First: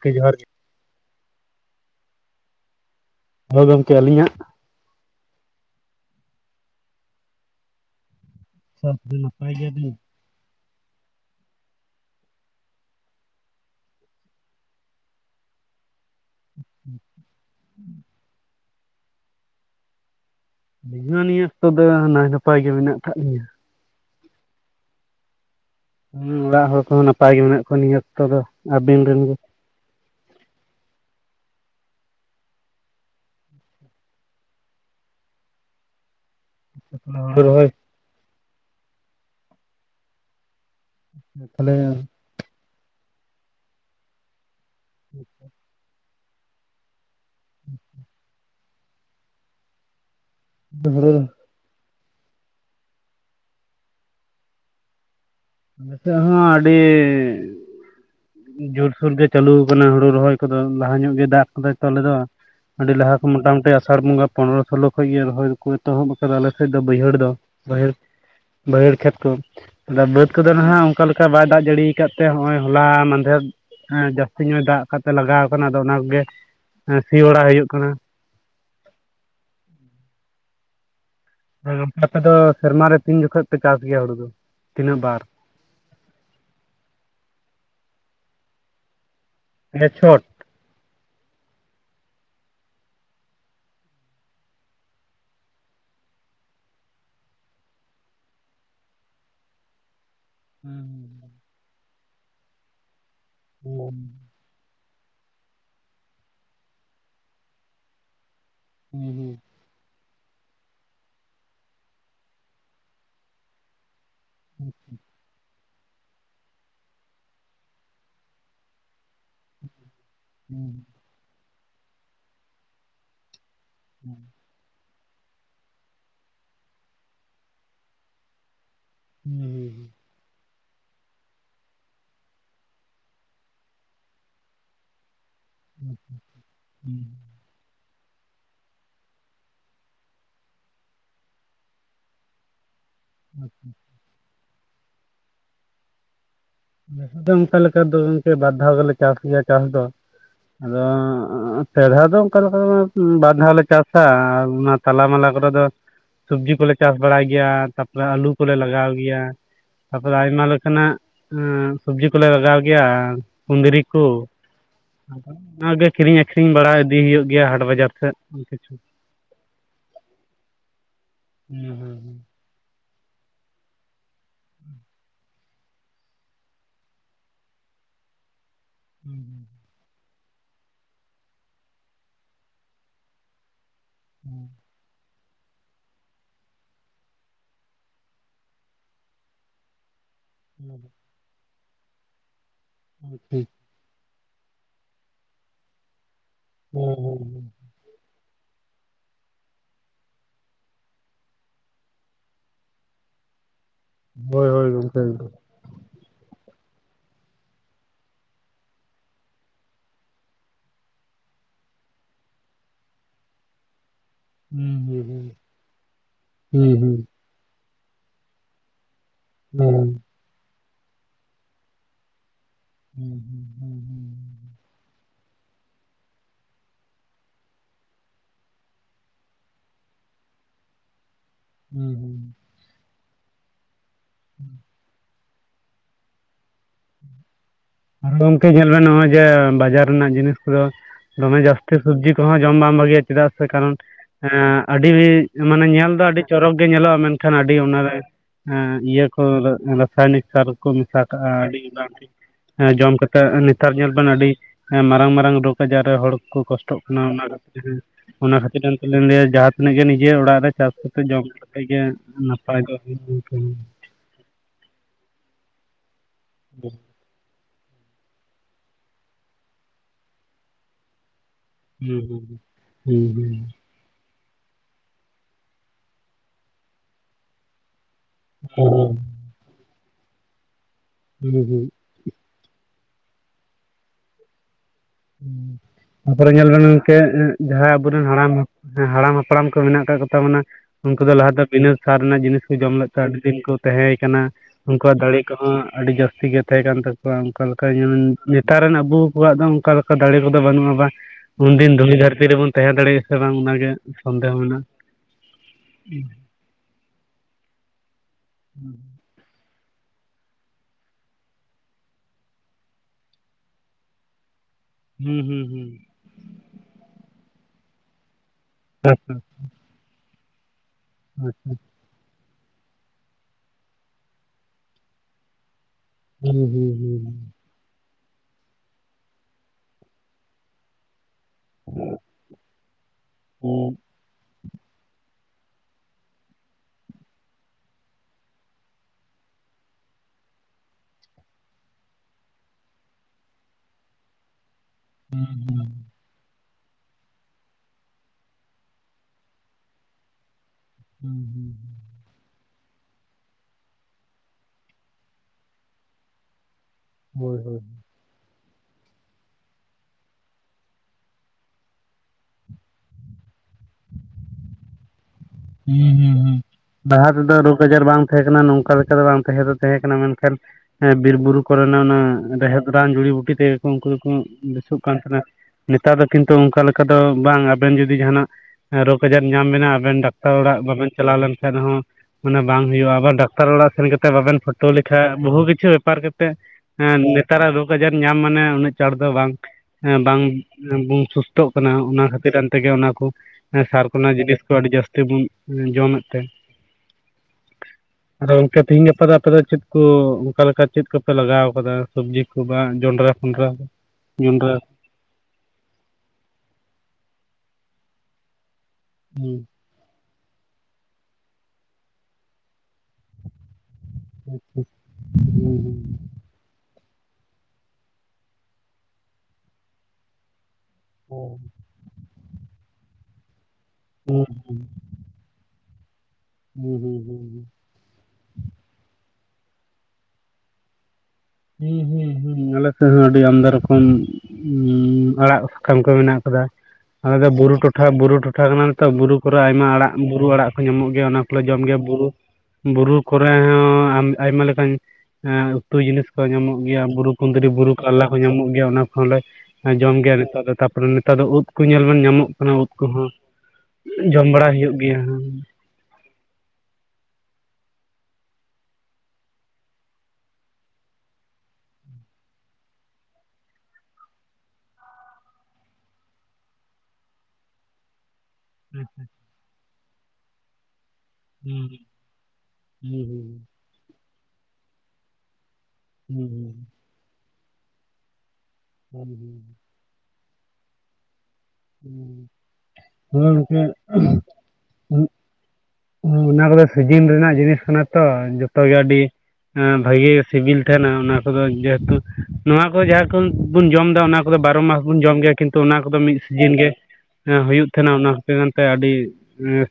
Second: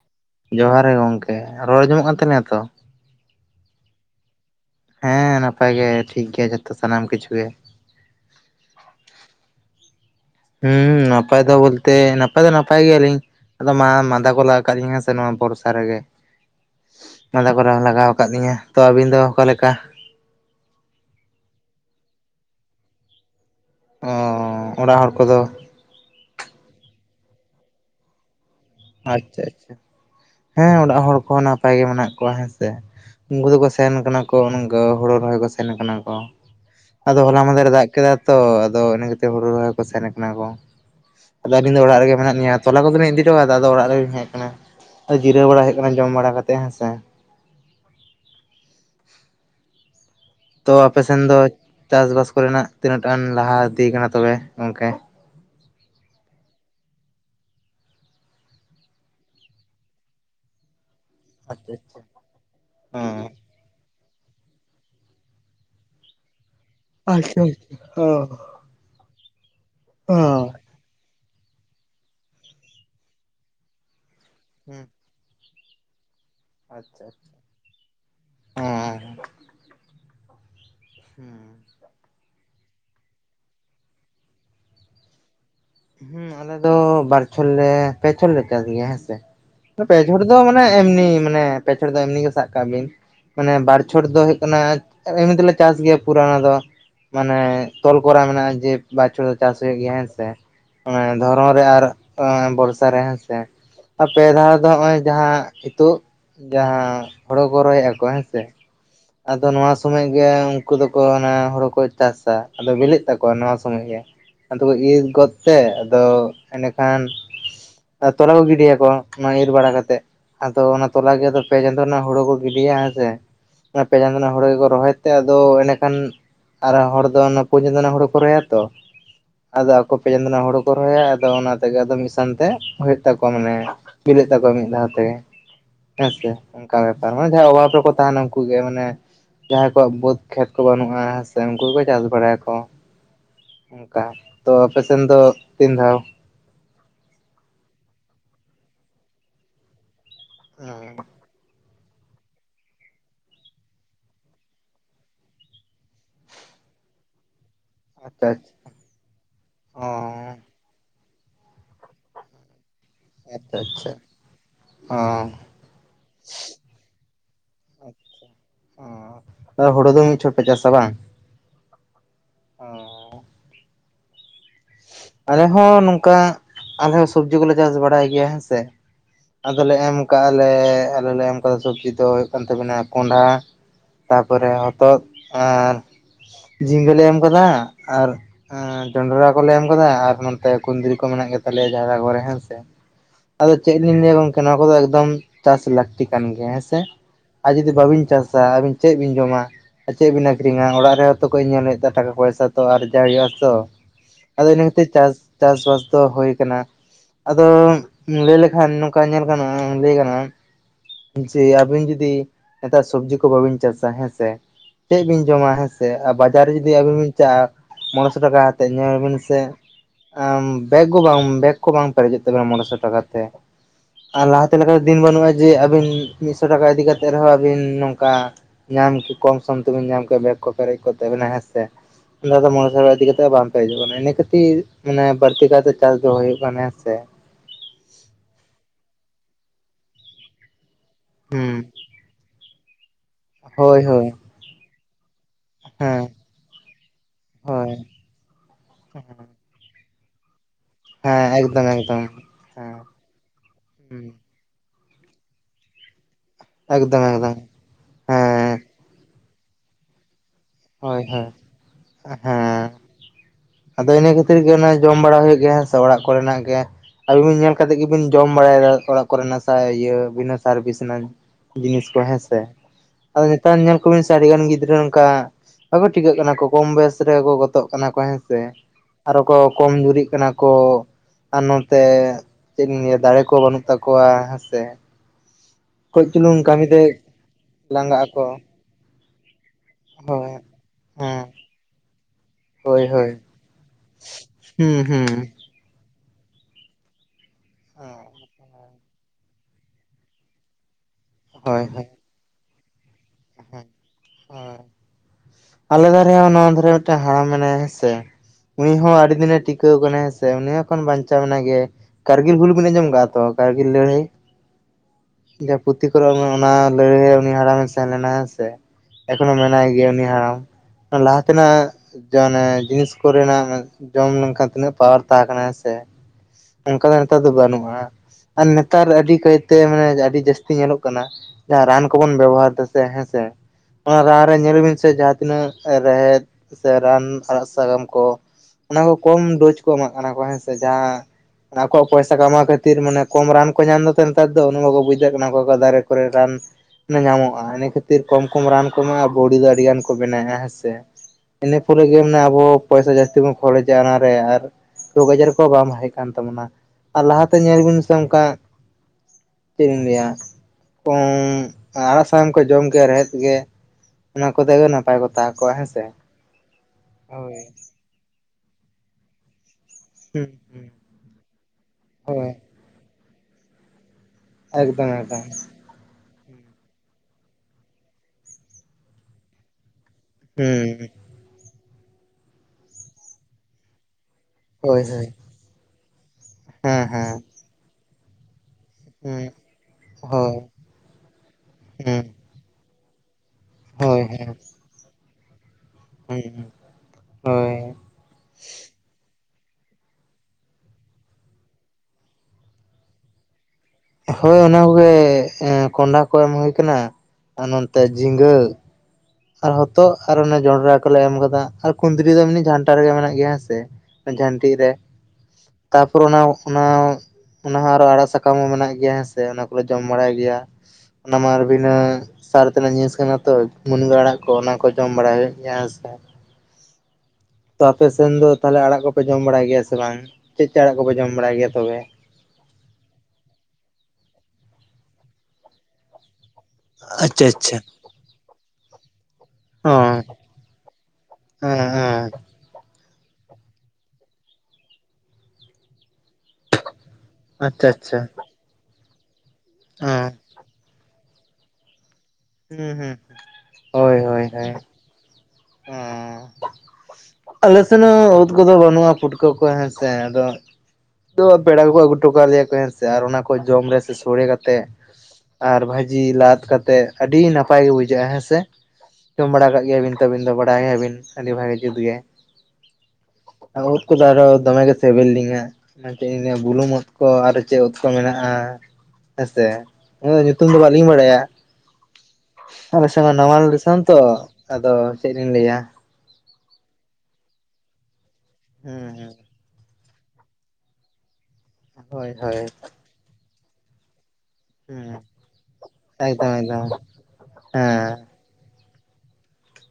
ᱜᱚᱝᱠᱮ ᱡᱚᱦᱟᱨ ᱜᱮ᱾ ᱡᱚᱦᱟᱨ ᱜᱮ ᱜᱚᱢᱠᱮ ᱨᱚᱲ ᱟᱡᱚᱢᱚᱜ ᱠᱟᱱ ᱛᱟᱞᱮᱧᱟ ᱛᱚ ᱦᱳᱭ ᱜᱚᱢᱠᱮ ᱟᱹᱞᱤᱧᱟᱜ ᱦᱮᱸ ᱱᱟᱯᱟᱭ ᱜᱮ ᱴᱷᱤᱠ ᱜᱮᱭᱟ ᱡᱷᱚᱛᱚ ᱥᱟᱱᱟᱢ ᱠᱤᱪᱷᱩ ᱜᱮ [unintelligible] ᱱᱟᱯᱟᱭ ᱜᱮᱭᱟ ᱵᱤᱱ? ᱦᱩᱸ ᱱᱟᱯᱟᱭ ᱫᱚ ᱵᱚᱞᱛᱮ ᱱᱟᱯᱟᱭ ᱫᱚ ᱱᱟᱯᱟᱭ ᱜᱮᱭᱟᱞᱤᱧ᱾ ᱟᱫᱚ ᱢᱟ ᱢᱟᱫᱟ ᱠᱚ ᱞᱟᱜᱟᱣ ᱟᱠᱟᱫᱤᱧᱟᱹ ᱦᱮ ᱥᱮ ᱱᱚᱣᱟ ᱵᱚᱨᱥᱟ ᱨᱮᱜᱮ᱾ [unintelligible] ᱢᱟᱫᱟ ᱠᱚ [unintelligible] ᱞᱟᱜᱟᱣ ᱟᱠᱟᱫ ᱞᱤᱧᱟᱹ ᱛᱚ ᱟᱵᱤᱱ ᱫᱚ ᱚᱠᱟᱞᱮᱠᱟ? ᱟᱹᱞᱤᱧ ᱦᱚᱸ ᱱᱤᱭᱟᱹ ᱚᱠᱛᱚ ᱫᱚ ᱱᱟᱭ ᱱᱟᱯᱟᱭ ᱜᱮ ᱢᱮᱱᱟᱜ ᱟᱠᱟᱫ ᱞᱤᱧᱟ᱾ ᱚ ᱚᱲᱟᱜ ᱦᱚᱲ ᱠᱚᱫᱚ ᱦᱩᱸ ᱚᱲᱟᱜ ᱦᱚᱲ ᱠᱚᱦᱚᱸ ᱱᱟᱯᱟᱭ ᱜᱮ ᱢᱮᱱᱟᱜ ᱠᱚᱣᱟ ᱱᱤᱭᱟᱹ ᱚᱠᱛᱚ ᱫᱚ᱾ ᱟᱹᱵᱤᱱ ᱨᱮᱱ ᱜᱮ ᱟᱪᱪᱷᱟ ᱟᱪᱪᱷᱟ᱾ [unintelligible] ᱦᱮᱸ ᱚᱲᱟᱜ ᱦᱚᱲ ᱠᱚᱦᱚᱸ ᱱᱟᱯᱟᱭ ᱜᱮ ᱢᱮᱱᱟᱜ ᱠᱚᱣᱟ ᱦᱮᱸ ᱥᱮ᱾ ᱩᱱᱠᱩ ᱫᱚᱠᱚ ᱥᱮᱱ ᱟᱠᱟᱱᱟ ᱠᱚ ᱱᱚᱝᱠᱟ ᱦᱳᱲᱳ ᱨᱚᱦᱚᱭ ᱠᱚ ᱥᱮᱱ ᱟᱠᱟᱱᱟ ᱠᱚ᱾ ᱟᱫᱚ ᱦᱩᱲᱩ ᱦᱚᱞᱟ ᱨᱚᱦᱚᱭ ᱢᱟᱸᱫᱷᱮᱨᱮ ᱫᱟᱜ ᱠᱮᱫᱟ ᱛᱚ ᱟᱫᱚ ᱤᱱᱟᱹ ᱠᱷᱟᱛᱤᱨ ᱦᱩᱲᱩ ᱨᱚᱦᱚᱭ ᱠᱚ ᱥᱮᱱ ᱟᱠᱟᱱᱟ ᱠᱚ᱾ ᱟᱫᱚ ᱛᱟᱦᱞᱮ ᱟᱹᱞᱤᱧ ᱫᱚ ᱚᱲᱟᱜ ᱨᱮᱜᱮ ᱢᱮᱱᱟᱜ ᱞᱤᱧᱟᱹ ᱛᱚᱞᱟ ᱠᱚᱫᱚ ᱞᱤᱧ ᱤᱫᱤ ᱦᱚᱴᱚ ᱠᱟᱫᱟ ᱟᱫᱚ ᱚᱲᱟᱜ ᱨᱮᱞᱤᱧ ᱦᱮᱡ ᱟᱠᱟᱱᱟ᱾ ᱟᱠᱟᱱᱟ᱾ ᱡᱤᱨᱟᱹᱣ ᱵᱟᱲᱟ ᱦᱩᱭᱩᱜ ᱠᱟᱱᱟ ᱡᱚᱢ ᱵᱟᱲᱟ ᱠᱟᱛᱮᱫ ᱦᱮᱸᱥᱮ᱾ ᱛᱚ ᱟᱯᱮ ᱦᱩᱲᱩ ᱥᱮᱱ ᱫᱚ ᱪᱟᱥᱵᱟᱥ ᱠᱚᱨᱮᱱᱟᱜ ᱛᱤᱱᱟᱹᱜ ᱜᱟᱱ ᱞᱟᱦᱟ ᱤᱫᱤᱭ ᱠᱟᱱᱟ ᱛᱚᱵᱮ ᱜᱚᱢᱠᱮ? ᱟᱞᱮ ᱥᱮᱫ ᱦᱚᱸ ᱟᱹᱰᱤ ᱟᱹᱰᱤ ᱡᱳᱨᱥᱳᱨ ᱜᱮ ᱪᱟᱹᱞᱩ ᱠᱟᱱᱟ ᱦᱩᱲᱩ ᱨᱚᱦᱚᱭ ᱠᱚᱫᱚ ᱞᱟᱦᱟ ᱧᱚᱜ ᱜᱮ ᱫᱟᱜ ᱟᱪᱪᱷᱟ ᱟᱠᱟᱫᱭ ᱛᱚ ᱟᱞᱮ ᱫᱚ ᱟᱹᱰᱤ ᱞᱟᱦᱟ ᱠᱷᱚᱱ ᱢᱚᱴᱟᱢᱩᱴᱤ ᱟᱥᱟᱲ ᱵᱚᱸᱜᱟ ᱯᱚᱱᱮᱨᱚ ᱥᱳᱞᱳ ᱠᱷᱚᱡ ᱜᱮ ᱨᱚᱦᱚᱭ ᱫᱚ ᱠᱚ ᱮᱛᱚᱦᱚᱵ ᱟᱠᱟᱫᱟ ᱟᱞᱮ ᱥᱮᱫ ᱫᱚ ᱵᱟᱹᱭᱦᱟᱹᱲ ᱫᱚ ᱟᱪᱪᱷᱟ ᱟᱪᱪᱷᱟ ᱵᱟᱹᱭᱦᱟᱹᱲ ᱟᱪᱪᱷᱟ ᱚ ᱵᱟᱹᱭᱦᱟᱹᱲ ᱠᱷᱮᱛ ᱠᱚ ᱟᱫᱚ ᱵᱟᱹᱫᱽ ᱫᱚ [unintelligible] ᱚᱱᱠᱟ ᱞᱮᱠᱟ ᱵᱟᱭ ᱫᱟᱜ ᱡᱟᱹᱲᱤ ᱟᱠᱟᱫ ᱛᱮ ᱱᱚᱜᱼᱚᱭ ᱦᱚᱞᱟ ᱢᱟᱦᱫᱮᱨ ᱡᱟᱹᱥᱛᱤ ᱧᱚᱜ ᱫᱟᱜ ᱦᱩᱸ ᱟᱠᱟᱫ ᱛᱮ ᱛᱮ ᱞᱟᱜᱟᱣ ᱟᱠᱟᱱᱟ ᱟᱫᱚ ᱚᱱᱟ ᱠᱚᱜᱮ ᱟᱪᱪᱷᱟ ᱥᱤ ᱟᱪᱪᱷᱟ ᱵᱟᱲᱟ ᱦᱩᱭᱩᱜ ᱠᱟᱱᱟ [unintelligible] ᱦᱮᱸ ᱦᱮᱸ᱾ ᱦᱩᱸ᱾ ᱦᱮᱸ ᱜᱚᱢᱠᱮ ᱟᱯᱮ ᱫᱚ ᱥᱮᱨᱢᱟ ᱨᱮ ᱛᱤᱱ ᱡᱚᱠᱷᱚᱡ ᱯᱮ ᱪᱟᱥ ᱜᱮᱭᱟ ᱦᱩᱲᱩ ᱫᱚ ᱛᱤᱱᱟᱹᱜ ᱵᱟᱨ? ᱦᱮᱸ ᱟᱞᱮ ᱫᱚ ᱵᱟᱨᱪᱷᱚᱴ ᱞᱮ ᱯᱮᱪᱷᱚᱴ ᱞᱮ ᱪᱟᱥ ᱜᱮᱭᱟ ᱦᱮᱸᱥᱮ᱾ ᱯᱮ ᱯᱮᱪᱷᱚᱴ ᱪᱷᱚᱴ ᱫᱚ ᱢᱟᱱᱮ ᱮᱢᱱᱤ ᱢᱟᱱᱮ ᱯᱮᱪᱷᱚᱴ ᱫᱚ ᱮᱢᱱᱤ ᱜᱮ ᱥᱟᱵ ᱠᱟᱜ ᱵᱤᱱ᱾ ᱢᱟᱱᱮ ᱵᱟᱨᱪᱷᱚᱴ ᱫᱚ ᱦᱩᱭᱩᱜ ᱠᱟᱱᱟ ᱮᱢᱱᱤ ᱛᱮᱞᱮ ᱪᱟᱥ ᱜᱮᱭᱟ ᱯᱩᱨᱟᱹ ᱚᱱᱟ ᱫᱚ ᱢᱟᱱᱮ ᱛᱚᱞ ᱠᱚᱨᱟ ᱢᱮᱱᱟᱜᱼᱟ ᱡᱮ ᱵᱟᱨᱪᱷᱚᱴ ᱫᱚ ᱪᱟᱥ ᱦᱩᱭᱩᱜ ᱜᱮᱭᱟ ᱦᱮᱸᱥᱮ᱾ ᱦᱮᱸ ᱫᱷᱚᱨᱚᱱ ᱨᱮ ᱟᱨ ᱵᱚᱨᱥᱟ ᱨᱮ ᱦᱮᱸᱥᱮ ᱟᱨ ᱯᱮ ᱫᱷᱟᱣ ᱫᱚ ᱱᱚᱜᱼᱚᱭ ᱡᱟᱦᱟᱸ ᱦᱤᱛᱚᱜ ᱡᱟᱦᱟᱸ ᱦᱳᱲᱚ ᱠᱚ ᱨᱚᱭᱮᱜ-ᱟ ᱠᱚ ᱦᱮᱸᱥᱮ, ᱟᱫᱚ ᱱᱚᱣᱟ ᱥᱚᱢᱚᱭ ᱜᱮ ᱩᱱᱠᱩ ᱫᱚᱠᱚ ᱚᱱᱟ ᱦᱳᱲᱳ ᱠᱚ ᱪᱟᱥᱟ ᱟᱫᱚ ᱵᱤᱞᱤᱜ ᱛᱟᱠᱚᱣᱟ ᱱᱚᱣᱟ ᱥᱚᱢᱚᱭ ᱜᱮ᱾ ᱟᱫᱚ ᱠᱚ ᱤᱨ ᱜᱚᱫ ᱛᱮ ᱟᱫᱚ ᱮᱸᱰᱮᱠᱷᱟᱱ ᱛᱚᱞᱟ ᱠᱚ ᱜᱤᱰᱤᱭᱟᱠᱚ᱾ ᱚᱱᱟ ᱤᱨ ᱵᱟᱲᱟ ᱠᱟᱛᱮᱜ ᱟᱫᱚ ᱚᱱᱟ ᱛᱚᱞᱟ ᱜᱮ ᱟᱫᱚ ᱯᱮ ᱪᱟᱸᱫᱳ ᱨᱮᱱᱟᱜ ᱦᱩᱲᱩ ᱠᱚ ᱜᱤᱰᱤᱭᱟ ᱦᱮᱸᱥᱮ᱾ ᱚᱱᱟ ᱯᱮᱪᱟᱸᱫ ᱱᱟ ᱦᱚᱲ ᱜᱮᱠᱚ ᱨᱚᱦᱚᱭᱮᱫ᱾ ᱛᱮ ᱟᱫᱚ ᱮᱸᱰᱮᱠᱷᱟᱱ ᱟᱨᱚ ᱦᱚᱲ ᱫᱚ ᱚᱱᱟ ᱯᱳᱱ ᱪᱟᱸᱫᱳ ᱨᱮᱱᱟᱜ ᱦᱳᱲᱳ ᱠᱚ ᱨᱚᱦᱚᱭᱟ ᱛᱚ, ᱟᱫᱚ ᱟᱠᱩ ᱛᱮᱜᱮ ᱢᱮᱱᱟ ᱦᱩᱲᱩᱫ- ᱨᱚᱦᱚᱭᱟ ᱟᱫᱚ ᱚᱱᱟ ᱛᱮᱜᱮ ᱟᱫᱚ ᱢᱤᱫ ᱥᱟᱶ ᱛᱮ ᱦᱳᱭᱳᱜ ᱛᱟᱠᱚᱣᱟ᱾ ᱢᱟᱱᱮ ᱵᱤᱞᱤᱜ ᱛᱟᱠᱚᱣᱟ ᱢᱤᱫ ᱫᱷᱟᱣ ᱛᱮ᱾ ᱦᱮᱸᱥᱮ ᱚᱱᱠᱟ ᱵᱮᱯᱟᱨ ᱢᱟᱱᱮ ᱡᱟᱦᱟᱸᱭ ᱚᱵᱷᱟᱵ ᱨᱮᱠᱚ ᱛᱟᱦᱮᱱᱟ ᱩᱱᱠᱩᱜ ᱜᱮ ᱢᱟᱱᱮ, ᱡᱟᱦᱟᱸᱭ ᱠᱚᱣᱟᱜ ᱵᱟᱹᱫᱽ ᱠᱷᱮᱛ ᱠᱚ ᱵᱟᱹᱱᱩᱜᱼᱟ ᱥᱮ ᱩᱱᱠᱩ ᱜᱮᱠᱚ ᱪᱟᱥ ᱵᱟᱲᱟᱭᱟᱠᱚ᱾ ᱚᱝᱠᱟ ᱛᱚ ᱟᱯᱮ ᱥᱮᱱ ᱫᱚ ᱛᱤᱱ ᱫᱷᱟᱣ? ᱚᱝᱠᱟ ᱞᱮᱠᱟ ᱫᱚ ᱜᱚᱝᱠᱮ ᱵᱟᱨ ᱫᱷᱟᱣ ᱜᱮᱞᱮ ᱪᱟᱥ ᱜᱮᱭᱟ ᱪᱟᱥ ᱫᱚ ᱟᱫᱚ ᱦᱩᱸ ᱯᱮ ᱫᱷᱟᱣ ᱫᱚ ᱚᱝᱠᱟ ᱞᱮᱠᱟ ᱵᱟᱝ ᱵᱟᱨ ᱫᱷᱟᱣ ᱞᱮ ᱪᱟᱥᱟ ᱟᱨ ᱚᱱᱟ ᱛᱟᱞᱟ ᱢᱟᱞᱟ ᱠᱚᱨᱮ ᱫᱚ ᱥᱚᱵᱽᱡᱤ ᱠᱚᱞᱮ ᱪᱟᱥ ᱵᱟᱲᱟᱭ ᱜᱮᱭᱟ, ᱛᱟᱯᱚᱨᱮ ᱟᱪᱪᱷᱟ ᱟᱹᱞᱩ ᱟᱪᱪᱷᱟ ᱠᱚᱞᱮ ᱞᱟᱜᱟᱣ ᱜᱮᱭᱟ, ᱚ ᱛᱟᱯᱚᱨᱮ ᱟᱭᱢᱟ ᱞᱮᱠᱟᱱᱟᱜ ᱦᱩᱸ ᱥᱚᱵᱡᱤ ᱠᱚᱞᱮ ᱞᱟᱜᱟᱣ ᱜᱮᱭᱟ ᱟᱨ ᱟᱪᱪᱷᱟ ᱠᱩᱸᱫᱽᱨᱤ ᱟᱪᱪᱷᱟ ᱠᱚ᱾ ᱚ ᱚᱱᱟᱜᱮ ᱠᱤᱨᱤᱧ ᱟᱹᱷᱨᱤᱧ ᱵᱟᱲᱟ ᱤᱫᱤ ᱦᱩᱭᱩᱜ ᱜᱮᱭᱟ ᱦᱟᱴ ᱵᱟᱡᱟᱨ ᱥᱮᱫ ᱠᱤᱪᱷᱩ ᱟᱨ ᱦᱲᱩ ᱫᱚ ᱢᱤᱫ ᱪᱷᱚᱴ ᱯᱮ ᱪᱟᱥᱟ ᱵᱟᱝ? ᱦᱩᱸ ᱦᱩᱸ᱾ ᱚ ᱾ ᱟᱞᱮ ᱦᱚᱸ ᱱᱚᱝᱠᱟ ᱟᱞᱮ ᱦᱚᱸ ᱥᱚᱵᱡᱤ ᱠᱚᱞᱮ ᱪᱟᱥ ᱵᱟᱲᱟᱭ ᱜᱮᱭᱟ ᱦᱮᱸ ᱥᱮ, [inaudible] ᱟᱫᱚᱞᱮ ᱮᱢ ᱠᱟᱜᱼᱟ ᱞᱮ, ᱟᱞᱮᱞᱮ ᱞᱮ ᱮᱢ ᱠᱟᱫᱟ ᱥᱚᱵᱽᱡᱤ ᱫᱚ ᱦᱳᱭᱳᱜ ᱠᱟᱱ ᱛᱟᱵᱮᱱᱟ ᱠᱚᱸᱰᱷᱟ, ᱦᱩᱸ ᱛᱟᱯᱚᱨᱮ ᱦᱚᱛᱚᱫ ᱟᱨ ᱡᱷᱤᱸᱜᱟᱹ ᱞᱮ ᱮᱢ ᱠᱟᱫᱟ ᱟᱨ ᱮᱸᱻ ᱡᱚᱱᱰᱨᱟ ᱠᱚ ᱞᱮ ᱮᱢ ᱠᱟᱫᱟ ᱟᱨ ᱱᱚᱱᱛᱮ ᱠᱩᱫᱽᱨᱤ ᱠᱚ ᱢᱮᱱᱟᱜ ᱜᱮᱛᱟᱞᱮᱭᱟ ᱡᱟᱦᱟ ᱫᱚ ᱮᱠᱵᱟᱨᱮ ᱦᱮᱸᱥᱮ ᱦᱩᱸ ᱾ ᱟᱫᱚ ᱦᱩᱸ ᱪᱮᱫ ᱞᱤᱧ ᱞᱟᱹᱭᱟ ᱜᱚᱝᱠᱮ ᱱᱚᱣᱟ ᱠᱚᱫᱚ ᱮᱠᱫᱚᱢ ᱪᱟᱥ ᱞᱟᱹᱠᱛᱤ ᱠᱟᱱ ᱜᱮᱭᱟ ᱦᱮᱸᱥᱮ ᱦᱩᱸ ᱟᱨ ᱡᱩᱫᱤ ᱵᱟᱵᱤᱱ ᱪᱟᱥᱟ ᱟᱹᱵᱤᱱ ᱪᱮᱫ ᱵᱤᱱ ᱡᱚᱢᱟ? ᱟᱨ ᱪᱮᱫ ᱵᱤᱱ ᱟᱠᱷᱨᱤᱧᱟ ᱚᱲᱟᱜ ᱨᱮᱦᱚᱸ ᱛᱚ ᱠᱟᱹᱧ ᱧᱮᱞᱮᱫᱟ ᱴᱟᱠᱟ ᱯᱚᱭᱥᱟ ᱛᱚ ᱟᱨᱡᱟᱣ ᱦᱩᱭᱩᱜ ᱟ ᱛᱚ᱾ ᱦᱳᱭ ᱟᱫᱚ ᱤᱱᱟᱹ ᱦᱳᱭ ᱠᱟᱛᱮ ᱜᱚᱝᱠᱮ ᱪᱟᱥ ᱮᱠᱫᱚᱢ ᱪᱟᱥ ᱵᱟᱥ- ᱛᱚ ᱦᱳᱭ ᱟᱠᱟᱱᱟ ᱟᱫᱚ ᱞᱟᱹᱭ ᱞᱮᱠᱷᱟᱱ ᱱᱚᱝᱠᱟ ᱧᱮᱞ ᱜᱟᱱᱚᱜᱼᱟ ᱞᱟᱹᱭ ᱜᱟᱱᱚᱜᱼᱟ ᱡᱮ ᱟᱵᱤᱱ ᱡᱩᱫᱤ ᱱᱮᱛᱟᱨ ᱥᱚᱵᱡᱤ ᱠᱚ ᱵᱟᱵᱤᱱ ᱪᱟᱥᱟ ᱦᱮᱸ ᱥᱮ ᱦᱩᱸ ᱦᱩᱸ ᱪᱮᱫ ᱵᱤᱱ ᱡᱚᱢᱟ ᱦᱮᱸᱥᱮ ᱟᱨ ᱵᱟᱡᱟᱨ ᱨᱮ ᱦᱩᱸ ᱡᱩᱫᱤ ᱦᱩᱸ ᱦᱩᱸ ᱟᱹᱵᱤᱱ ᱵᱤᱱ ᱪᱟᱞᱟᱜᱼᱟ ᱢᱚᱬᱮᱥᱚ ᱴᱟᱠᱟ ᱠᱟᱛᱮᱫ ᱧᱮᱞᱵᱤᱱ ᱥᱮ ᱦᱩᱸ ᱦᱩᱸ [unintelligible] ᱵᱮᱜᱽ ᱠᱚ ᱵᱟᱝ ᱵᱮᱜᱽ ᱠᱚ ᱵᱟᱝ ᱯᱮᱨᱮᱡᱚᱜ ᱛᱟᱵᱮᱱᱟ ᱢᱚᱬᱮ ᱥᱚ ᱴᱟᱠᱟᱛᱮ ᱦᱩᱸ ᱦᱩᱸ ᱦᱩᱸ ᱟᱨ ᱞᱟᱦᱟ ᱛᱮ ᱞᱮᱠᱟ ᱫᱤᱱ ᱵᱟᱹᱱᱩᱜᱼᱟ ᱡᱮ ᱟᱹᱵᱤᱱ ᱢᱤᱫᱥᱚ ᱴᱟᱠᱟ ᱤᱫᱤ ᱠᱟᱛᱮᱫ ᱨᱮᱦᱚᱸ ᱟᱹᱵᱤᱱ ᱱᱚᱝᱠᱟ ᱧᱟᱢ [unintelligible] ᱠᱚᱢᱥᱚᱢ ᱛᱮ ᱵᱮᱱ ᱧᱟᱢ ᱠᱮ ᱵᱮᱜ ᱠᱚ ᱯᱮᱨᱮᱡ ᱠᱚᱜ ᱛᱟᱵᱮᱱᱟ ᱦᱮᱸᱥᱮ ᱦᱩᱸ ᱦᱩᱸ ᱛᱮ ᱚᱱᱟᱫᱚ ᱢᱚᱬᱥᱚ ᱴᱟᱠᱟ ᱤᱫᱤ ᱠᱟᱛᱮᱜ ᱵᱟᱝ ᱯᱮᱨᱮ ᱡᱚᱜᱼᱟ᱾ ᱤᱱᱟᱹ ᱠᱷᱟᱹᱛᱤᱨ ᱢᱟᱱᱮ ᱵᱟᱹᱲᱛᱤ ᱠᱟᱭᱛᱮ ᱪᱟᱥ ᱫᱚ ᱦᱩᱭᱩᱜ ᱠᱟᱱᱟ ᱦᱮᱸ ᱥᱮ? ᱟᱫᱚ ᱜᱚᱝᱠᱮ ᱧᱮᱞ ᱵᱮᱱ ᱱᱚᱜᱚᱭ ᱡᱮ ᱵᱟᱡᱟᱨ ᱨᱮᱱᱟᱜ ᱡᱤᱱᱤᱥ ᱠᱚᱫᱚ ᱫᱚᱢᱮ ᱦᱩᱸ ᱡᱟᱹᱥᱛᱤ ᱥᱚᱵᱡᱤ ᱠᱚᱦᱚᱸ ᱡᱚᱢ ᱵᱟᱝ ᱵᱷᱟᱹᱜᱤᱭᱟ ᱪᱮᱫᱟᱜ ᱥᱮ ᱠᱟᱨᱚᱱ ᱦᱳᱭ ᱦᱳᱭ ᱟᱹᱰᱤ ᱢᱟᱱᱮ ᱧᱮᱞ ᱦᱮᱸ ᱫᱚ ᱟᱹᱰᱤ ᱪᱚᱨᱚᱠ ᱜᱮ ᱧᱮᱞᱚᱜᱼᱟ ᱢᱮᱱᱠᱷᱟᱱ ᱟᱹᱰᱤ ᱦᱳᱭ ᱚᱱᱟᱨᱮ ᱤᱭᱟᱹ ᱠᱚ ᱨᱟᱥᱟᱭᱱᱤᱠ ᱥᱟᱨ ᱠᱚ ᱢᱮᱥᱟ ᱦᱮᱸ ᱠᱟᱜ-ᱟ ᱟᱹᱰᱤ [unintelligible] ᱮᱠᱫᱚᱢ ᱮᱠᱫᱚᱢ [unintelligible] ᱦᱮᱸ ᱡᱚᱢ ᱠᱟᱛᱮ ᱱᱮᱛᱟᱨ ᱧᱮᱞ ᱦᱩᱸ ᱵᱮᱱ ᱟᱹᱰᱤ ᱢᱟᱨᱟᱝ ᱢᱟᱨᱟᱝ ᱨᱳᱜᱽ ᱟᱡ ᱡᱟᱦᱟᱸᱟᱨ ᱨᱮ ᱦᱚᱲ ᱠᱚ ᱠᱚᱥᱴᱚᱜ ᱠᱟᱱᱟ ᱮᱠᱫᱚᱢ ᱚᱱᱟ ᱮᱠᱫᱚᱢ ᱠᱷᱟᱹᱛᱤᱨ ᱚᱱᱟ ᱦᱮᱸ ᱠᱷᱟᱹᱛᱤᱨᱤᱧ ᱞᱟᱹᱭᱟ ᱡᱟᱦᱟᱸ ᱛᱤᱱᱟᱹᱜ ᱜᱮ ᱱᱤᱡᱮᱨ ᱚᱲᱟᱜ ᱨᱮ ᱪᱟᱥ ᱠᱟᱛᱮ ᱦᱳᱭ ᱦᱳᱭ ᱡᱚᱢ ᱦᱮᱸ ᱠᱟᱛᱮ ᱜᱮ ᱱᱟᱯᱟᱭ ᱫᱚ ᱦᱩᱭᱩᱜ ᱠᱟᱱᱟ᱾ ᱟᱫᱚ ᱤᱱᱟᱹ ᱠᱷᱟᱹᱛᱤᱨ ᱜᱮ ᱚᱱᱮ ᱡᱚᱢ ᱵᱟᱲᱟ ᱦᱩᱭᱩᱜ ᱜᱮᱭᱟ ᱦᱮᱸ ᱥᱮ, ᱚᱲᱟᱜ ᱠᱚᱨᱮᱱᱟᱜ ᱜᱮ ᱟᱵᱤᱱ ᱵᱤᱱ ᱧᱮᱞ ᱠᱟᱛᱮᱫ ᱜᱮᱵᱤᱱ ᱡᱚᱢ ᱵᱟᱲᱟᱭᱟ ᱚᱲᱟᱜ ᱠᱚᱨᱮ ᱱᱟᱥᱟ ᱤᱭᱟᱹ ᱵᱤᱱᱟᱹ ᱥᱟᱨ ᱵᱤᱥ ᱨᱮᱱᱟ᱾ ᱡᱤᱱᱤᱥ ᱠᱚ ᱦᱩᱸ ᱦᱮᱸᱥᱮ᱾ ᱦᱩᱸ ᱦᱩᱸ ᱟᱫᱚ ᱱᱮᱛᱟᱨ ᱧᱮᱞ ᱠᱚᱵᱤᱱ ᱟᱹᱰᱤ ᱜᱟᱱ ᱜᱤᱫᱽᱨᱟᱹ ᱚᱱᱠᱟ ᱵᱟᱠᱚ ᱴᱤᱠᱟᱹᱜ ᱠᱟᱱᱟ ᱠᱚ ᱠᱚᱢ ᱵᱚᱭᱮᱥ ᱨᱮᱜᱮ ᱠᱚ ᱜᱚᱛᱚᱜ ᱠᱟᱱᱟ ᱠᱚ ᱦᱮᱸᱥᱮ ᱛᱮ ᱦᱩᱸ ᱟᱨᱚ ᱠᱚ ᱠᱚᱢ ᱡᱩᱨᱤᱜ ᱠᱟᱱᱟ ᱠᱚ, ᱟᱨ ᱦᱩᱸ ᱱᱚᱛᱮ ᱪᱮᱫ ᱱᱤᱭᱟᱹ ᱫᱟᱲᱮ ᱠᱚ ᱵᱟᱹᱱᱩᱜ ᱛᱟᱠᱚᱣᱟ ᱦᱮᱸ ᱥᱮ? ᱦᱩᱸ ᱛᱟᱯᱚᱨᱮ ᱧᱮᱞ ᱵᱮᱱ ᱜᱚᱢᱠᱮ ᱡᱟᱦᱟᱸ ᱞᱟᱸᱜᱟᱜ ᱟᱵᱚᱨᱮᱱ ᱟᱠᱚ ᱦᱟᱲᱟᱢ ᱦᱮᱸ ᱦᱟᱲᱟᱢ ᱦᱟᱯᱲᱟᱢ ᱠᱚ ᱢᱮᱱᱟᱜ ᱟᱠᱟᱫ ᱠᱚᱛᱟ ᱵᱚᱱᱟ ᱦᱳᱭ ᱩᱱᱠᱩ ᱫᱚ ᱦᱮᱸ ᱞᱟᱦᱟ ᱫᱚ ᱵᱤᱱᱟᱹ ᱥᱟᱨ ᱨᱮᱱᱟᱜ ᱡᱤᱱᱤᱥ ᱠᱚ ᱡᱚᱢ ᱦᱳᱭ ᱞᱮᱫ ᱛᱮ ᱦᱳᱭ ᱟᱹᱰᱤ ᱫᱤᱱ ᱠᱚ ᱛᱟᱦᱮᱸ ᱠᱟᱱᱟ ᱦᱩᱸ ᱩᱱᱠᱩᱣᱟᱜ ᱦᱩᱸ ᱫᱟᱲᱮ ᱠᱚᱦᱚᱸ ᱟᱹᱰᱤ ᱡᱟᱹᱟᱥᱛᱤ ᱜᱮ ᱛᱟᱦᱮᱸ ᱠᱟᱱ ᱛᱟᱠᱚᱣᱟ᱾ ᱚᱱᱠᱟ ᱞᱮᱠᱟ ᱡᱮᱢ ᱱᱮᱛᱟᱨ ᱨᱮᱱ ᱟᱹᱵᱩ ᱠᱚᱣᱟᱜ ᱫᱚ ᱚᱱᱠᱟ ᱞᱮᱠᱟ ᱫᱟᱲᱮ ᱠᱚᱫᱚ ᱵᱟᱹᱱᱩᱜ-ᱟ ᱦᱳᱭ ᱩᱱᱫᱤᱱ ᱦᱳᱭ ᱫᱷᱩᱲᱤ ᱫᱷᱟᱨᱤ ᱛᱤ ᱨᱮᱵᱚᱱ ᱛᱟᱦᱮᱸ ᱫᱟᱲᱮᱭᱟᱜᱼᱟ ᱥᱮ ᱵᱟᱝ ᱦᱳᱭ ᱚᱱᱟᱜᱮ ᱥᱚᱱᱫᱮᱦᱚ ᱦᱳᱭ ᱢᱮᱱᱟᱜᱼᱟ᱾ ᱟᱞᱮ ᱫᱷᱟᱨᱮ ᱦᱚᱸ ᱱᱚᱣᱟ ᱫᱷᱟᱨᱮ ᱢᱤᱫᱴᱟᱝ ᱦᱟᱲᱟᱢ ᱢᱮᱱᱟᱭᱟ ᱦᱮᱸᱥ ᱩᱱᱤ ᱦᱚᱸ ᱟᱹᱰᱤ ᱫᱤᱱᱮ ᱴᱤᱠᱟᱹᱣ ᱟᱠᱟᱱᱟ ᱦᱮᱸ ᱥᱮ᱾ ᱥᱮ ᱩᱱᱤ ᱦᱚᱸ ᱠᱷᱚᱱᱚᱱ ᱵᱟᱧᱪᱟᱣ ᱮᱱᱟ ᱜᱮ ᱠᱟᱨᱜᱤᱞ ᱦᱩᱞᱩ ᱵᱤᱱ ᱟᱸᱡᱚᱢ ᱠᱟᱜ-ᱟ ᱛᱚ ᱠᱟᱨᱜᱤᱞ ᱞᱟᱹᱲᱦᱟᱹᱭ? ᱦᱩᱸ ᱦᱩᱸ ᱦᱩᱸ ᱯᱩᱛᱷᱤ ᱠᱚᱨᱮ ᱢᱮᱱᱟ ᱞᱟᱹᱲᱦᱟᱹᱭ ᱩᱱᱤ ᱦᱟᱲᱟᱢᱮ ᱥᱮᱱ ᱞᱮᱱᱟ ᱦᱮᱸ ᱥᱮ᱾ ᱟᱪᱪᱷᱟ ᱮᱠᱷᱚᱱᱳ ᱢᱮᱱᱟᱭ ᱜᱮᱭᱟ ᱩᱱᱤ ᱦᱟᱲᱟᱢ ᱞᱟᱦᱟ ᱟᱪᱪᱷᱟ ᱛᱮᱱᱟᱜ ᱡᱚᱱᱣ ᱡᱤᱱᱤᱥ ᱠᱚᱨᱮᱱᱟᱜ ᱡᱚᱢ ᱞᱮᱱᱠᱷᱟᱱ ᱛᱤᱱᱟᱹᱜ ᱯᱟᱣᱟᱨ ᱛᱟᱦᱮᱸ ᱠᱟᱱᱟ ᱦᱮᱸ ᱥᱮ ᱦᱩᱸ ᱦᱩᱸ ᱦᱩᱸ ᱚᱱᱠᱟ ᱫᱚ ᱦᱩᱸ ᱱᱮᱛᱟᱨ ᱫᱚ ᱵᱟᱹᱱᱩᱜᱼᱟ᱾ ᱟᱨ ᱱᱮᱛᱟᱨ ᱟᱹᱰᱤ ᱠᱟᱭᱛᱮ ᱢᱟᱱᱮ ᱟᱹᱰᱤ ᱡᱟᱹᱥᱛᱤ ᱧᱮᱞᱚᱜ ᱠᱟᱱᱟ, ᱡᱟᱦᱟᱸ ᱨᱟᱱ ᱠᱚᱵᱚᱱ ᱵᱮᱵᱚᱦᱟᱨ ᱫᱮ ᱥᱮ ᱦᱮᱸ ᱥᱮ ᱚᱱᱟ ᱨᱟᱱ ᱨᱮ ᱧᱮᱞᱵᱤᱱ ᱥᱮ ᱡᱟᱦᱟᱸ ᱛᱤᱱᱟᱹᱜ ᱨᱮᱦᱮᱫ ᱥᱮ ᱨᱟᱱ ᱟᱲᱟᱜ ᱥᱟᱠᱟᱢ ᱠᱚ ᱚᱱᱟ ᱠᱚ ᱠᱚᱢ ᱰᱳᱡᱽ ᱠᱚ ᱮᱢᱟᱜ ᱠᱟᱱᱟ ᱠᱚ ᱦᱮᱸᱥᱮ ᱡᱟᱦᱟᱸ ᱚᱱᱟ ᱟᱠᱚᱣᱟᱜ ᱯᱚᱭᱥᱟ ᱠᱟᱢᱟᱣ ᱠᱷᱟᱹᱛᱤᱨ ᱢᱟᱱᱮ ᱠᱚᱢ ᱨᱟᱱ ᱠᱚ ᱧᱟᱢ ᱮᱫᱟᱚ ᱱᱮᱛᱟᱨ ᱫᱚ ᱵᱟ ᱵᱩᱡ ᱦᱩᱸ ᱚᱠᱟ ᱦᱩᱸ ᱠᱚ ᱦᱩᱸ ᱫᱟᱨᱮ ᱠᱚᱨᱮ ᱨᱟᱱ ᱧᱟᱢᱚᱜ-ᱟ ᱤᱱᱟᱹ ᱠᱷᱟᱹᱛᱤᱨ ᱠᱚᱢ ᱠᱚᱢ ᱨᱟᱱ ᱠᱚ ᱮᱢᱚᱜ-ᱟ ᱵᱚᱰᱤ ᱜᱟᱨ ᱟᱹᱰᱤ ᱜᱟᱱ ᱠᱚ ᱵᱮᱱᱟᱣᱼᱟ ᱦᱮᱸᱥᱮ ᱤᱱᱟᱹ ᱯᱚᱨᱮ ᱤᱭᱟᱹ ᱟᱵᱚ ᱯᱚᱭᱥᱟ ᱡᱟᱹᱥᱛᱤ ᱵᱚᱱ ᱠᱷᱚᱨᱚᱪᱟ ᱚᱱᱟᱨᱮ ᱟᱨ ᱨᱳᱜᱽ ᱟᱡᱟᱨ ᱠᱚ ᱵᱟᱝ ᱵᱷᱟᱜᱮᱜ ᱠᱟᱱ ᱛᱟᱵᱚᱱᱟ᱾ ᱟᱨ ᱞᱟᱦᱟᱛᱮ ᱦᱳᱭ ᱦᱳᱭ ᱧᱮᱞ ᱵᱤᱱ ᱥᱮ ᱚᱱᱠᱟ ᱪᱮᱫ ᱤᱧ ᱞᱟᱹᱭᱟ ᱯᱚᱝ ᱟᱲᱟᱜ ᱥᱟᱦᱢ ᱠᱚ ᱡᱚᱢ ᱠᱮᱭᱟ ᱨᱮᱦᱮᱫ ᱜᱮ ᱚᱱᱟ ᱠᱚᱛᱮᱜᱮ ᱱᱟᱯᱟᱭ ᱠᱚᱛᱟ ᱠᱚᱜᱣᱟ ᱦᱮᱸ ᱦᱩᱸ ᱥᱮ? ᱦᱩᱸ ᱦᱩᱸ ᱞᱟᱦᱟ ᱦᱳᱭ ᱛᱮᱫᱚ ᱨᱳᱜᱽ ᱟᱡᱟᱨ ᱵᱟᱝ ᱛᱟᱦᱮᱸ ᱠᱟᱱᱟ ᱱᱚᱝᱠᱟ ᱞᱮᱠᱟ ᱫᱚ ᱵᱟᱝ ᱛᱟᱦᱮᱸ ᱫᱚ ᱛᱟᱦᱮᱸ ᱠᱟᱱᱟ ᱦᱩᱸ ᱢᱮᱱᱠᱷᱟᱱ ᱦᱩᱸ ᱮᱸ ᱵᱤᱨ ᱵᱩᱨᱩ ᱠᱚᱨᱮᱱᱟᱜ ᱚᱱᱟ ᱦᱳᱭ ᱨᱮᱦᱮᱫ ᱨᱟᱱ ᱡᱩᱲᱤ ᱵᱩᱴᱤ ᱛᱮᱜᱮ ᱩᱱᱠᱩ ᱫᱚᱠᱚ ᱵᱮᱥᱚᱜ ᱮᱠᱫᱚᱢ ᱠᱟᱱ ᱛᱟᱦᱮᱱᱟ᱾ ᱮᱠᱫᱚᱢ ᱱᱮᱛᱟᱨ ᱫᱚ ᱠᱤᱱᱛᱩ ᱚᱱᱠᱟ ᱞᱮᱠᱟ ᱫᱚ ᱵᱟᱝ ᱟᱵᱮᱱ ᱡᱩᱫᱤ ᱡᱟᱦᱟᱱᱟᱜ ᱨᱳᱜᱽ ᱟᱡᱟᱨ ᱧᱟᱢ ᱵᱮᱱᱟ ᱟᱵᱮᱱ ᱰᱟᱠ ᱛᱟᱨ ᱚᱲᱟᱜ ᱦᱩᱸ ᱵᱟᱵᱮᱱ ᱪᱟᱞᱟᱣ ᱞᱮᱱᱠᱟᱱᱡ ᱦᱚᱸ ᱢᱟᱱᱮ ᱵᱟᱝ ᱦᱩᱭᱩᱜ-ᱟ, ᱟᱵᱟᱨ ᱰᱟᱠᱛᱟᱨ ᱚᱲᱟᱜ ᱥᱮᱱ ᱠᱟᱛᱮ ᱵᱟᱵᱮᱱ ᱯᱷᱷᱳᱴᱳ ᱦᱳᱭ ᱞᱮᱠᱷᱟ ᱦᱳᱭ ᱵᱚᱦᱩ ᱠᱤᱪᱷᱩ ᱵᱮᱯᱟᱨ ᱠᱟᱛᱮ ᱦᱮᱸ ᱦᱮᱸ ᱱᱮᱛᱟᱨᱟᱜ ᱨᱳᱜᱽ ᱟᱡᱟᱨ ᱧᱟᱢ ᱢᱟᱱᱮ ᱩᱱᱟᱹᱜ ᱪᱟᱲ ᱫᱚ ᱦᱩᱸ ᱵᱟᱝ, ᱵᱟᱝ ᱦᱳᱭ ᱥᱩᱥᱛᱷᱚᱜ ᱠᱟᱱᱟ ᱚᱱᱟ ᱦᱩᱸ ᱠᱷᱟᱹᱛᱤᱨ ᱮᱱᱛᱮ ᱜᱮ ᱚᱱᱟ ᱠᱚ ᱥᱟᱨ ᱦᱳᱭ ᱠᱚᱱᱟᱜ ᱦᱮᱸ ᱡᱤᱱᱤᱥ ᱠᱚ ᱟᱹᱰᱤ ᱡᱟᱹᱥᱛᱤ ᱵᱚᱱ ᱡᱚᱢᱮᱫ ᱛᱮ, ᱦᱩᱸ ᱦᱳᱭ ᱟᱨ ᱛᱮᱦᱤᱧ ᱜᱟᱯᱟ ᱟᱯᱮ ᱪᱮᱫ ᱠᱚ ᱚᱱᱠᱟ ᱞᱮᱠᱟ ᱪᱮᱫ ᱠᱚᱯᱮ ᱞᱟᱜᱟᱣ ᱟᱠᱟᱫᱟ ᱥᱚᱵᱡᱤ ᱠᱩᱵᱟᱝ ᱡᱚᱸᱰᱨᱟ ᱯᱷᱚᱸᱰᱨᱟ᱾ ᱦᱳᱭ ᱚᱱᱟ ᱠᱚᱜᱮ ᱠᱚᱸᱰᱟ ᱠᱚ ᱮᱢ ᱦᱳᱭ ᱟᱠᱟᱱᱟ, ᱟᱨ ᱱᱚᱛᱮ ᱡᱷᱤᱸᱜᱟᱹ ᱦᱩᱸ ᱦᱚᱛᱚᱜ ᱟᱨ ᱚᱱᱟ ᱡᱚᱱᱰᱨᱟ ᱠᱚᱞᱮ ᱮᱢ ᱟᱠᱟᱫᱟ, ᱟᱨ ᱠᱩᱫᱽᱨᱤ ᱫᱚ ᱮᱢᱱᱤ ᱡᱷᱟᱱᱴᱟ ᱨᱮᱜᱮ ᱢᱮᱱᱟᱜ ᱜᱮᱭᱟ ᱦᱮᱸ ᱥᱮ᱾ ᱡᱷᱟᱹᱱᱴᱤ ᱨᱮ᱾ ᱛᱟᱯᱚᱨ ᱚᱱᱟ ᱚᱱᱟ ᱚᱱᱟ ᱦᱚᱸ ᱟᱨᱚ ᱟᱲᱟᱜ ᱥᱟᱠᱟᱢ ᱦᱚᱸ ᱢᱮᱱᱟᱜ ᱜᱮᱭᱟ ᱦᱮᱸᱥᱮ ᱚᱱᱟ ᱠᱚᱞᱮ ᱡᱚᱢ ᱵᱟᱲᱟᱭ ᱜᱮᱭᱟ᱾ ᱚᱱᱟ ᱢᱟ ᱟᱨ ᱵᱤᱱᱟᱹ ᱥᱟᱨ ᱛᱮᱱᱟᱜ ᱡᱤᱱᱤᱥ ᱠᱟᱱᱟ ᱛᱚ ᱢᱩᱱᱜᱟᱹ ᱟᱲᱟᱜ ᱦᱩᱸ ᱠᱚ ᱚᱱᱟ ᱠᱚ ᱡᱚᱢ ᱵᱟᱲᱟᱭ ᱦᱩᱭᱩᱜ ᱜᱮᱭᱟ ᱦᱮᱸ ᱥᱮ᱾ ᱦᱩᱸ ᱦᱩᱸ ᱦᱩᱸ ᱦᱩᱸ᱾ ᱛᱚ ᱟᱯᱮᱥᱮᱱ ᱫᱚ ᱛᱟᱦᱚᱞᱮ ᱟᱲᱟᱜ ᱠᱚᱯᱮ ᱡᱚᱢ ᱵᱟᱲᱟᱭ ᱜᱮᱭᱟ ᱥᱮ ᱵᱟᱝ ᱪᱮᱫ ᱪᱮᱫ ᱟᱲᱟᱜ ᱠᱚᱯᱮ ᱡᱚᱢ ᱵᱟᱲᱟᱭ ᱜᱮᱭᱟ ᱛᱚᱵᱮ? ᱦᱮᱸ ᱦᱮᱸ ᱟᱹᱰᱤ ᱟᱢᱫᱟ ᱨᱚᱠᱚᱢ ᱟᱲᱟᱜ ᱥᱟᱠᱟᱢ ᱠᱚ ᱢᱮᱱᱟᱜ ᱟᱠᱟᱫᱟ᱾ ᱟᱪᱪᱷᱟ ᱟᱞᱮᱫᱚ ᱵᱩᱨᱩ ᱟᱪᱪᱷᱟ ᱴᱚᱴᱷᱟ ᱵᱩᱨᱩ ᱴᱚᱴᱷᱟ ᱠᱟᱱᱟᱞᱮ ᱛᱚ ᱵᱩᱨᱩ ᱠᱚᱨᱮ ᱟᱭᱢᱟ ᱚ ᱟᱲᱟᱜ ᱵᱩᱨᱩ ᱟᱲᱟᱜ ᱠᱚ ᱧᱟᱢᱚᱜ ᱜᱮᱭᱟ, ᱚᱱᱟ ᱞᱮ ᱡᱚᱢ ᱦᱮᱸ ᱜᱮᱭᱟ ᱵᱩᱨᱩ ᱦᱮᱸ ᱵᱩᱨᱩ ᱠᱚᱨᱮ ᱦᱚᱸ ᱟᱭᱢᱟ ᱞᱮᱠᱟᱱ ᱩᱛᱩ ᱡᱤᱱᱤᱥ ᱠᱚ ᱧᱟᱢᱚᱜ ᱜᱮᱭᱟ ᱵᱩᱨᱩ ᱠᱩᱸᱫᱽᱨᱤ ᱟᱪᱪᱷᱟ ᱵᱩᱨᱩ ᱟᱪᱪᱷᱟ ᱠᱟᱞᱞᱟ ᱠᱚ ᱦᱮᱸ ᱧᱟᱢᱚᱜ ᱜᱮᱭᱟ, ᱚᱱᱟ ᱠᱚᱞᱮ ᱡᱚᱢ ᱜᱮᱭᱟ ᱱᱤᱛᱚᱜ ᱫᱚ᱾ ᱱᱮᱛᱟᱨ ᱫᱚ ᱩᱫ ᱠᱚ ᱧᱮᱞ ᱵᱮᱱ ᱧᱟᱢᱚᱜ ᱠᱟᱱᱟ, ᱩᱫ ᱦᱩᱸ ᱦᱩᱸ ᱠᱚᱦᱚᱸ ᱦᱳᱭ ᱦᱳᱭ ᱡᱚᱢ ᱵᱟᱲᱟ ᱦᱳᱭ ᱦᱩᱭᱩᱜ ᱜᱮᱭᱟ᱾ ᱚ [inaudible] ᱟᱞᱮ ᱥᱮᱱ ᱦᱚᱸ ᱩᱫ ᱠᱚᱫᱚ ᱵᱟᱹᱱᱩᱜᱼᱟ ᱯᱩᱴᱠᱟᱹ ᱠᱚ ᱦᱮᱸ ᱥᱮ, ᱟᱫᱚ ᱫᱚ ᱯᱮᱲᱟ ᱠᱚᱠᱚ ᱟᱹᱜᱩ ᱦᱚᱴᱚ ᱠᱟᱫ ᱞᱮᱭᱟ ᱠᱚ ᱦᱮᱸ ᱥᱮ ᱟᱨ ᱚᱱᱟ ᱠᱚ ᱡᱚᱢ ᱨᱮᱥᱮ ᱥᱚᱲᱮ ᱠᱟᱛᱮᱫ ᱟᱨ ᱵᱷᱟᱹᱡᱤ ᱞᱟᱫ ᱠᱟᱛᱮᱫ ᱟᱹᱰᱤ ᱱᱟᱯᱟᱭ ᱜᱮ ᱵᱩᱡᱷᱟᱜᱼᱟ ᱦᱮᱸᱥᱮ [inaudible] ᱡᱚᱢ ᱵᱟᱲᱟ ᱠᱟᱜ ᱜᱮᱭᱟᱵᱤᱱ ᱛᱚ ᱟᱵᱤᱱ ᱫᱚ ᱵᱟᱲᱟᱭ ᱜᱮᱭᱟᱵᱤᱱ ᱟᱹᱰᱤ ᱵᱷᱟᱜᱤ ᱦᱩᱸ ᱡᱩᱛ ᱜᱮ [inaudible] ᱩᱫ ᱠᱚᱫᱚ ᱟᱨᱚ ᱫᱚᱢᱮᱜᱮ ᱥᱤᱵᱤᱞ ᱞᱤᱧᱟ ᱟᱨ ᱪᱮᱫ ᱤᱧ ᱞᱟᱹᱭᱟ ᱦᱩᱸ ᱵᱩᱞᱩᱝ ᱩᱫ ᱠᱚ ᱟᱨ ᱪᱮᱫ ᱩᱫ ᱠᱚ ᱢᱮᱱᱟᱜᱼᱟ ᱦᱩᱸ [inaudible] ᱦᱮᱸᱥᱮ ᱦᱩᱸ [unintelligible] ᱧᱩᱛᱩᱢ ᱫᱚ ᱵᱟᱞᱤᱧ ᱵᱟᱲᱟᱭᱟ [unintelligible] ᱟᱞᱮ ᱥᱮᱫᱢᱟ ᱱᱟᱢᱟᱞ ᱦᱩᱸ ᱦᱩᱸ ᱦᱩᱸ ᱦᱳᱭ ᱜᱚᱝᱠᱮ ᱫᱤᱥᱚᱢ ᱛᱚ ᱟᱫᱚ ᱪᱮᱫ ᱞᱤᱧ ᱞᱟᱹᱭᱟ ᱚᱱᱟ ᱠᱚᱫᱚ ᱥᱤᱡᱤᱱ ᱨᱮᱱᱟᱜ ᱡᱤᱱᱤᱥ ᱠᱟᱱᱟ ᱛᱚ ᱡᱚᱛᱚ ᱜᱮ ᱦᱩᱸ ᱟᱹᱰᱤ ᱦᱟᱸ ᱵᱷᱟᱜᱤ ᱥᱤᱵᱤᱞ ᱛᱟᱦᱮᱸᱱᱟ ᱚᱱᱟ ᱠᱚᱫᱚ ᱦᱩᱸ ᱡᱮᱦᱮᱛᱩ ᱦᱳᱭ ᱦᱳᱭ ᱱᱚᱣᱟ ᱠᱚ ᱡᱟᱦᱟᱸ ᱠᱚᱵᱚᱱ ᱵᱚᱱ ᱡᱚᱢ ᱮᱫᱟ ᱚᱱᱟ ᱯᱩᱨᱟᱹ ᱵᱟᱨᱚ ᱢᱟᱥ ᱦᱩᱸ ᱵᱚᱱ ᱡᱚᱢ ᱜᱮᱭᱟ ᱠᱤᱱᱛᱩ ᱚᱱᱟ ᱠᱚᱫᱚ ᱢᱤᱫ ᱮᱠᱫᱚᱢ ᱥᱤᱡᱤᱱ ᱮᱠᱫᱚᱢ ᱜᱮ [inaudible] ᱦᱩᱭᱩᱜ ᱛᱟᱦᱮᱸᱱᱟ ᱦᱮᱸ ᱚᱱᱟ ᱛᱟᱦᱮᱱ ᱛᱮ ᱟᱹᱰᱤ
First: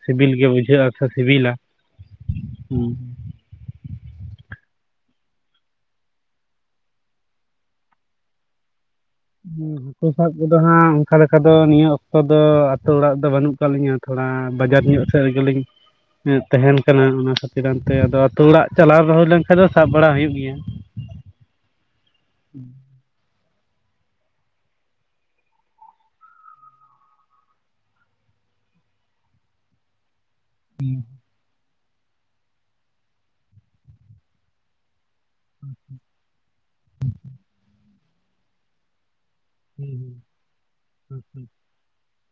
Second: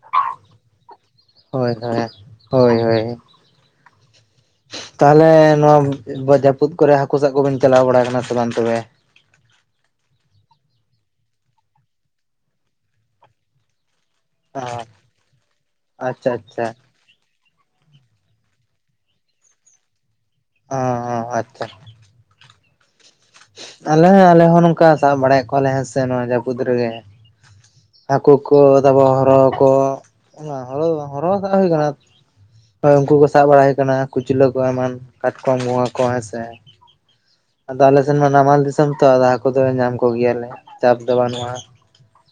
ᱥᱤᱵᱤᱞ ᱜᱮ ᱵᱩᱡᱷᱟᱹᱜᱼᱟ ᱥᱮ ᱥᱤᱵᱤᱞᱟ ᱦᱳᱭ ᱦᱳᱭ [inaudible] ᱦᱳᱭ ᱦᱩᱸ ᱦᱳᱭ [inaudible] ᱛᱟᱦᱚᱞᱮ ᱱᱚᱣᱟ ᱡᱟᱹᱯᱩᱫ ᱠᱚᱨᱮ ᱦᱟᱹᱠᱩ ᱥᱟᱵ ᱠᱚᱵᱤᱱ ᱪᱟᱞᱟᱣ ᱵᱟᱲᱟ ᱟᱠᱟᱱᱟ ᱥᱮ ᱵᱟᱝ ᱛᱚᱵᱮ [inaudible] ᱦᱟᱹᱠᱩ ᱥᱟᱵ ᱠᱚᱫᱚ ᱦᱟᱸᱜ ᱚᱱᱠᱟ ᱞᱮᱠᱟ ᱫᱚ ᱱᱤᱭᱟᱹ ᱚᱠᱛᱚ ᱫᱚ ᱟᱹᱛᱩ ᱚᱲᱟᱜ ᱨᱮᱫᱚ ᱵᱟᱹᱱᱩᱜ ᱟᱠᱟᱫ ᱞᱤᱧᱟᱹ ᱛᱷᱚᱲᱟ ᱵᱟᱡᱟᱨ ᱧᱚᱜ ᱥᱮᱫ ᱨᱮᱜᱮ ᱞᱤᱧ ᱟᱪᱪᱷᱟ [inaudible] ᱟᱪᱪᱷᱟ ᱛᱟᱦᱮᱱ ᱠᱟᱱᱟ ᱚᱱᱟ ᱠᱷᱟᱹᱛᱤᱨ ᱚᱱᱛᱮ ᱟᱫᱚ ᱟᱹᱛᱩ ᱚᱲᱟᱜ ᱪᱟᱞᱟᱣ ᱨᱩᱣᱟᱹᱲ ᱞᱮᱱᱠᱷᱟᱱ ᱫᱚ ᱥᱟᱵ ᱵᱟᱲᱟ ᱦᱩᱭᱩᱜ ᱜᱮᱭᱟ ᱚᱸᱦᱚᱸ ᱟᱪᱪᱷᱟ [inaudible] ᱟᱞᱮ ᱟᱞᱮ ᱦᱚᱸ ᱱᱚᱝᱠᱟ ᱥᱟᱵ ᱵᱟᱲᱟᱭᱮᱫ ᱠᱚᱣᱟᱞᱮ ᱦᱮᱸᱥᱮ ᱱᱚᱣᱟ ᱡᱟᱹᱯᱩᱫ ᱨᱮᱜᱮ ᱦᱟᱹᱠᱩ ᱠᱚ ᱛᱟᱵᱚ ᱦᱚᱨᱚ ᱠᱚ ᱚᱱᱟ ᱦᱚᱨᱚ ᱫᱚ ᱵᱟᱝ ᱦᱚᱨᱚ ᱥᱟᱵ ᱦᱩᱭ ᱟᱠᱟᱱᱟ [inaudible] ᱩᱱᱠᱩ ᱠᱚ ᱥᱟᱵ ᱵᱟᱲᱟ ᱦᱩᱭ ᱟᱠᱟᱱᱟ ᱠᱩᱪᱞᱟᱹ ᱠᱚ ᱮᱢᱟᱱ ᱠᱟᱴᱠᱚᱢ ᱜᱚᱸᱜᱷᱟ ᱠᱚ ᱦᱮᱸᱥᱮ ᱥᱮ [inaudible] ᱟᱫᱚ ᱟᱞᱮ ᱥᱮᱱ ᱢᱟ ᱱᱟᱢᱟᱞ ᱫᱤᱥᱚᱢ ᱛᱚ ᱟᱫᱚ ᱦᱟᱹᱠᱩ ᱫᱚᱞᱮ ᱦᱩᱸ ᱧᱟᱢ ᱠᱚᱜᱮᱭᱟᱞᱮ ᱪᱟᱥ ᱫᱚ ᱦᱩᱸ ᱵᱟᱹᱱᱩᱜᱼᱟ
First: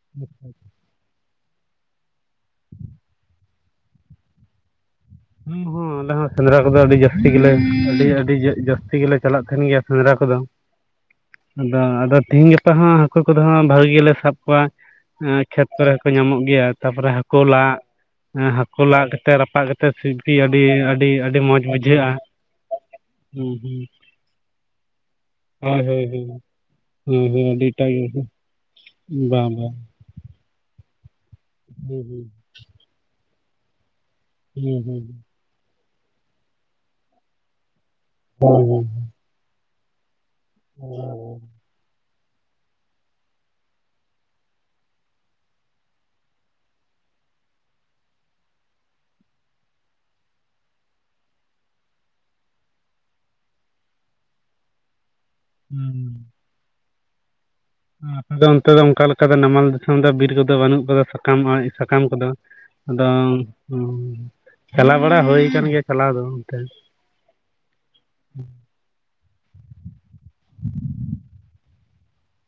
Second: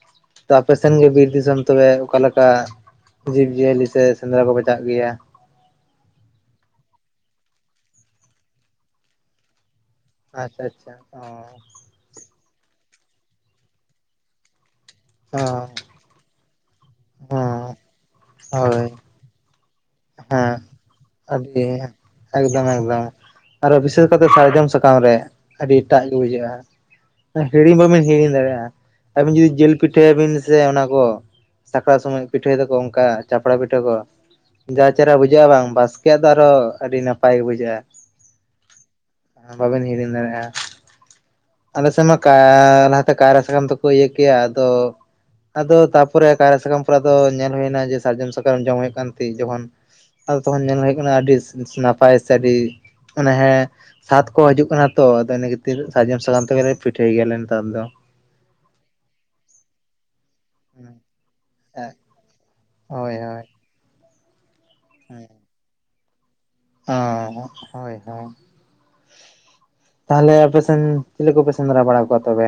[inaudible] ᱛᱚ ᱟᱯᱮ ᱥᱮᱱ ᱜᱮ ᱵᱤᱨ ᱫᱤᱥᱚᱢ ᱛᱚᱵᱮ ᱚᱠᱟᱞᱮᱠᱟ [inaudible] ᱡᱤᱵᱽ ᱡᱤᱭᱟᱹᱞᱤ ᱥᱮ ᱥᱮᱸᱫᱽᱨᱟ ᱠᱚ ᱪᱟᱜ ᱜᱮᱭᱟ ᱦᱩᱸ ᱦᱩᱸ ᱟᱞᱮ ᱦᱚᱸ ᱥᱮᱸᱫᱽᱨᱟ ᱠᱚᱫᱚ ᱟᱹᱰᱤ ᱡᱟᱹᱥᱛᱤ ᱜᱮᱞᱮ ᱟᱹᱰᱤ ᱟᱹᱰᱤ ᱡᱟᱹᱥᱛᱤ ᱜᱮᱞᱮ ᱪᱟᱞᱟᱜ ᱛᱟᱦᱮᱸᱱ ᱜᱮᱭᱟ ᱥᱮᱸᱫᱽᱨᱟ ᱠᱚᱫᱚ ᱟᱪᱪᱷᱟ ᱟᱪᱪᱷᱟ [inaudible] ᱚ ᱟᱫᱚ ᱟᱫᱚ ᱛᱤᱦᱤᱧ ᱜᱟᱯᱟ ᱦᱚᱸ ᱦᱟᱹᱠᱩ ᱠᱚᱫᱚ ᱵᱷᱟᱜᱤ ᱜᱮᱞᱮ ᱥᱟᱵ ᱠᱚᱣᱟ [inaudible] ᱠᱷᱮᱛ ᱠᱚᱨᱮ ᱦᱚᱸᱠᱚ ᱧᱟᱢᱚᱜ ᱜᱮᱭᱟ ᱛᱟᱨᱯᱚᱨᱮ ᱦᱟᱹᱠᱩ ᱦᱚᱸ ᱞᱟᱫ [inaudible] ᱦᱟᱹᱠᱩ ᱦᱳᱭ ᱞᱟᱜ ᱠᱟᱛᱮ ᱨᱟᱯᱟᱜ ᱠᱟᱛᱮ ᱥᱤᱯᱤ ᱟᱹᱰᱤ ᱟᱹᱰᱤ ᱟᱹᱰᱤ ᱟᱨᱠᱤ ᱢᱚᱸᱡᱽ ᱵᱩᱡᱷᱟᱹᱜᱼᱟ [inaudible] ᱮᱠᱫᱚᱢ ᱮᱠᱫᱚᱢ ᱦᱩᱸ ᱟᱨᱚ ᱦᱩᱸ ᱵᱤᱥᱮᱥ ᱠᱟᱛᱮ ᱥᱟᱨᱡᱚᱢ ᱥᱟᱠᱟᱢ ᱨᱮ ᱟᱹᱰᱤ ᱦᱳᱭ ᱦᱳᱭ ᱮᱴᱟᱜ ᱜᱮ ᱦᱳᱭ ᱦᱳᱭ ᱵᱩᱡᱷᱟᱹᱜᱼᱟ ᱦᱳᱭ ᱦᱤᱲᱤᱧ ᱟᱹᱰᱤᱴᱟᱜ ᱵᱟᱹᱵᱤᱱ ᱜᱮ ᱦᱤᱲᱤᱧ ᱫᱟᱲᱮᱜ-ᱟ᱾ ᱟᱹᱵᱤᱱ ᱡᱩᱫᱤ ᱵᱟᱝ ᱵᱟᱝ ᱡᱤᱞ ᱯᱤᱴᱷᱟᱹᱭᱟ ᱵᱤᱱ ᱥᱮ ᱚᱱᱟ ᱠᱚ ᱥᱟᱠᱨᱟᱛ ᱦᱩᱸ ᱥᱚᱢᱚᱭ ᱦᱩᱸ ᱯᱤᱼᱼ ᱯᱤᱴᱷᱟᱹᱭ ᱫᱟᱠᱚ ᱚᱱᱠᱟ ᱪᱟᱯᱲᱟ ᱯᱤᱴᱷᱟᱹ ᱠᱚ ᱦᱩᱸ ᱡᱟ ᱦᱩᱸ ᱦᱩᱸ ᱪᱮᱦᱨᱟ ᱵᱩᱡᱟᱹᱜ-ᱟ ᱵᱟᱝ ᱵᱟᱥ ᱠᱮ ᱭᱟᱜ ᱫᱚ ᱟᱨᱚ ᱟᱹᱰᱤ ᱱᱟᱯᱟᱭ ᱜᱮ ᱵᱩᱡᱷᱟᱹᱜ-ᱟ᱾ ᱦᱩᱸ ᱦᱩᱸ᱾ ᱦᱚᱸ ᱵᱟᱵᱤᱱ ᱦᱤᱲᱤᱧ ᱫᱟᱲᱮᱜ-ᱟ᱾ [unintelligible] ᱟᱞᱮ ᱥᱮᱱ ᱢᱟ ᱠᱟᱭ ᱞᱟᱦᱟ ᱛᱮ ᱠᱟᱭᱨᱟ ᱥᱟᱠᱟᱢ ᱛᱮᱠᱚ ᱤᱭᱟᱹ ᱠᱮᱭᱟ ᱟᱫᱚ ᱟᱫᱚ ᱛᱟᱨᱯᱚᱨᱮ ᱠᱟᱭᱨᱟ ᱥᱟᱠᱟᱢ ᱯᱚᱨᱮ ᱟᱫᱚ ᱧᱮᱞ ᱦᱚᱭ ᱱᱟ ᱡᱮ ᱥᱟᱨᱡᱚᱢ ᱥᱟᱠᱟᱢ ᱡᱚᱢ ᱦᱩᱭᱩᱜ ᱠᱟᱱ ᱛᱤ ᱡᱚᱠᱷᱚᱱᱼᱼ ᱟᱫᱚ ᱛᱚᱠᱷᱚᱱ ᱧᱮᱞ ᱦᱩᱭᱩᱜᱼᱼ ᱚᱱᱟ ᱟᱹᱰᱤᱥ ᱱᱟᱯᱟᱭ ᱥᱮ ᱟᱹᱰᱤ ᱢᱟᱱᱮ ᱦᱮᱸ ᱥᱟᱫᱽ ᱠᱚ ᱦᱤᱡᱩᱜ ᱠᱟᱱᱟ ᱛᱚ᱾ ᱛᱤᱱᱟᱹᱜ ᱦᱩᱸ ᱥᱟᱨᱡᱚᱢ ᱥᱟᱠᱟᱢ ᱛᱮᱜᱮ ᱞᱮ ᱯᱤᱴᱷᱟᱹᱭ ᱜᱮᱭᱟ ᱞᱮ ᱱᱮᱛᱟᱨ ᱫᱚ᱾ ᱟᱯᱮ ᱫᱚ ᱚᱱᱛᱮ ᱫᱚ ᱚᱱᱠᱟ ᱞᱮᱠᱟ ᱛᱮ ᱱᱟᱢᱟᱞ ᱫᱚ ᱫᱤᱥᱚᱢ ᱫᱚ ᱵᱤᱨ ᱠᱚᱫᱚ ᱵᱟᱱᱩᱜ ᱠᱟᱫᱟ ᱥᱟᱠᱟᱢ ᱚᱸᱭ ᱥᱟᱠᱟᱢ ᱠᱚᱫᱚ ᱦᱳᱭ ᱟᱫᱚᱝ ᱦᱳᱭ [unintelligible] ᱪᱟᱞᱟᱣ ᱵᱟᱲᱟ ᱦᱩᱭ ᱟᱠᱟᱱ ᱜᱮᱭᱟ ᱪᱟᱞᱟᱣ ᱫᱚ ᱚᱱᱛᱮ᱾ ᱟ. ᱦᱟᱸᱜ ᱦᱳᱭ ᱦᱳᱭ᱾ ᱛᱟᱦᱚᱞᱮ ᱟᱯᱮ ᱥᱮᱱ ᱪᱤᱞᱤ ᱠᱩᱯᱮ ᱥᱮᱸᱫᱽᱨᱟ ᱵᱟᱲᱟ ᱠᱚᱣᱟ ᱛᱚᱵᱮ?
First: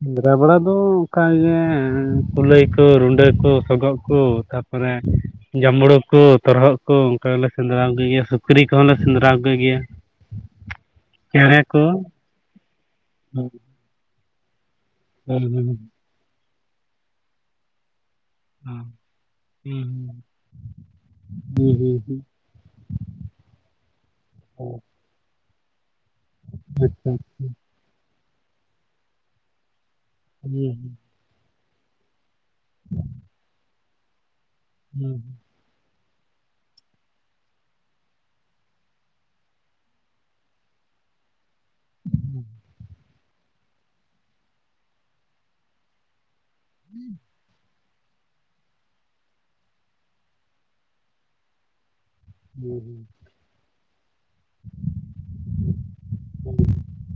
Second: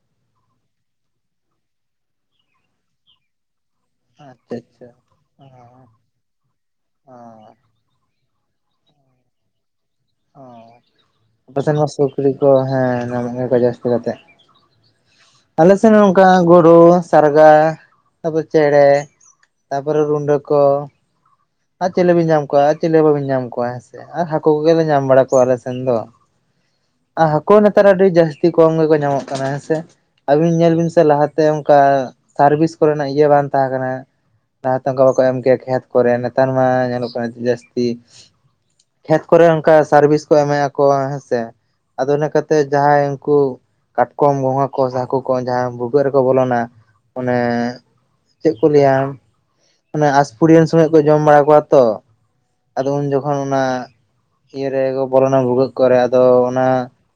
ᱥᱮᱸᱫᱽᱨᱟ ᱵᱟᱲᱟ ᱫᱚ ᱚᱱᱠᱟ ᱜᱮ ᱮᱸ ᱠᱩᱞᱟᱹᱭ ᱠᱚ ᱨᱩᱱᱰᱟᱹ ᱠᱚ ᱥᱚᱜᱚᱜᱼᱼ ᱠᱩ ᱟᱪᱪᱷᱟ ᱟᱪᱪᱷᱟ ᱛᱟᱨᱯᱚᱨᱮ ᱡᱟᱢᱵᱽᱲᱩ ᱠᱩ ᱛᱚᱨᱦᱚᱜ ᱠᱩ ᱚᱱᱠᱟ ᱞᱮ ᱥᱮᱸᱫᱽᱨᱟ ᱜᱮᱭᱟ ᱥᱩᱠᱼᱼ ᱥᱩᱠᱨᱤ ᱠᱚᱦᱚᱸᱞ ᱞᱮ ᱥᱮᱸᱫᱽᱨᱟ ᱠᱚ ᱜᱮᱭᱟ᱾ ᱚ ᱪᱮᱬᱮ ᱟᱯᱮ ᱥᱮᱱ ᱠᱚ ᱢᱟ ᱥᱩᱠᱨᱤ ᱠᱚ ᱦᱮᱸ ᱧᱟᱢᱚᱜ ᱦᱩᱸ ᱜᱮᱭᱟ ᱠᱚ ᱡᱟᱹᱥᱛᱤ ᱠᱟᱛᱮᱜ᱾ ᱦᱩᱸ ᱦᱩᱸ ᱟᱞᱮ ᱥᱮᱱ ᱚᱝᱠᱟ ᱜᱩᱰᱩ ᱥᱟᱨᱜᱟ ᱛᱟᱯᱚᱨᱮ ᱪᱮᱬᱮ ᱛᱟᱯᱚᱨᱮ ᱨᱩᱱᱰᱟᱹ ᱠᱚ᱾ ᱦᱩᱸ ᱟᱨ ᱦᱩᱸ ᱪᱤᱞᱤ ᱦᱩᱸ ᱵᱤᱱ ᱧᱟᱢ ᱠᱚᱣᱟ ᱟᱨ ᱪᱤᱞᱤ ᱦᱚᱸ ᱵᱟᱹᱵᱤᱱ ᱧᱟᱢ ᱠᱚᱣᱟ ᱦᱮᱸ ᱥᱮ ᱟᱨ ᱦᱟᱠᱚ ᱠᱚᱜᱮ ᱞᱮ ᱧᱟᱢ ᱵᱟᱲᱟ ᱠᱚᱣᱟ ᱟᱞᱮ ᱥᱮᱱ ᱫᱚ᱾ ᱟᱪᱪᱷᱟ ᱟᱨ ᱟᱪᱪᱷᱟ ᱦᱟᱠᱚ ᱱᱮᱛᱟᱨ ᱟᱹᱰᱤ ᱡᱟᱹᱥᱛᱤ ᱠᱚᱢ ᱜᱮᱠᱚ ᱧᱟᱢᱚᱜ ᱠᱟᱱᱟ ᱦᱮᱸ ᱥᱮ ᱦᱩᱸ ᱟᱹᱵᱤᱱ ᱧᱮᱞ ᱵᱤᱱ ᱥᱮ ᱞᱟᱦᱟᱼᱼ ᱛᱮ ᱚᱱᱠᱟ ᱥᱟᱨᱵᱤᱥ ᱠᱚᱨᱮ ᱱᱟᱜ ᱤᱭᱟᱹ ᱵᱟᱝ ᱛᱟᱦᱮᱸ ᱠᱟᱱᱟ, ᱞᱟᱦᱟ ᱛᱮ ᱦᱩᱸ ᱚᱱᱠᱟ ᱦᱩᱸ ᱵᱟᱠᱚ ᱮᱢ ᱠᱮᱭᱟ ᱠᱷᱮᱛ ᱠᱚᱨᱮ ᱱᱮᱛᱟᱨ ᱢᱟ ᱧᱮᱞᱚᱜ ᱠᱟᱱᱟ ᱡᱟᱹᱥᱛᱤ᱾ ᱠᱷᱮᱛ ᱠᱚᱨᱮ ᱚᱱᱠᱟ ᱥᱟᱨᱵᱤᱥ ᱠᱚ ᱮᱢᱮᱭᱟ ᱠᱚ ᱦᱮᱸ ᱥᱮ᱾ ᱟᱫᱚ ᱤᱱᱟᱹ ᱠᱟᱛᱮ ᱡᱟᱦᱟᱸᱭ ᱩᱱᱠᱩᱼᱼ ᱠᱟᱴᱠᱚᱢ ᱜᱚᱝᱜᱷᱟ ᱠᱚ ᱥᱮ ᱦᱟᱠᱚ ᱠᱚ ᱡᱟᱦᱟᱸᱭ ᱵᱷᱩᱜᱟᱹᱜ ᱨᱮᱠᱚ ᱵᱚᱞᱚᱱᱟ᱾ ᱚᱱᱮᱼᱼ ᱪᱮᱜ ᱠᱚ ᱞᱟᱹᱭᱟ ᱚᱱᱮ ᱟᱥᱯᱷᱩᱲᱤᱭᱟᱹ ᱥᱚᱢᱚᱭ ᱠᱚ ᱡᱚᱢ ᱵᱟᱲᱟ ᱠᱚᱣᱟ ᱛᱚ᱾ ᱟᱫᱚ ᱦᱩᱸ ᱩᱱ ᱡᱚᱠ ᱠᱷᱚᱱ ᱚᱱᱟ ᱤᱭᱟᱹ ᱨᱮᱠᱚ ᱵᱚᱞᱚᱱᱟ ᱵᱷᱩᱜᱟᱹᱜ ᱠᱚᱨᱮ, ᱟᱫᱚ ᱦᱩᱸ ᱚᱱᱟ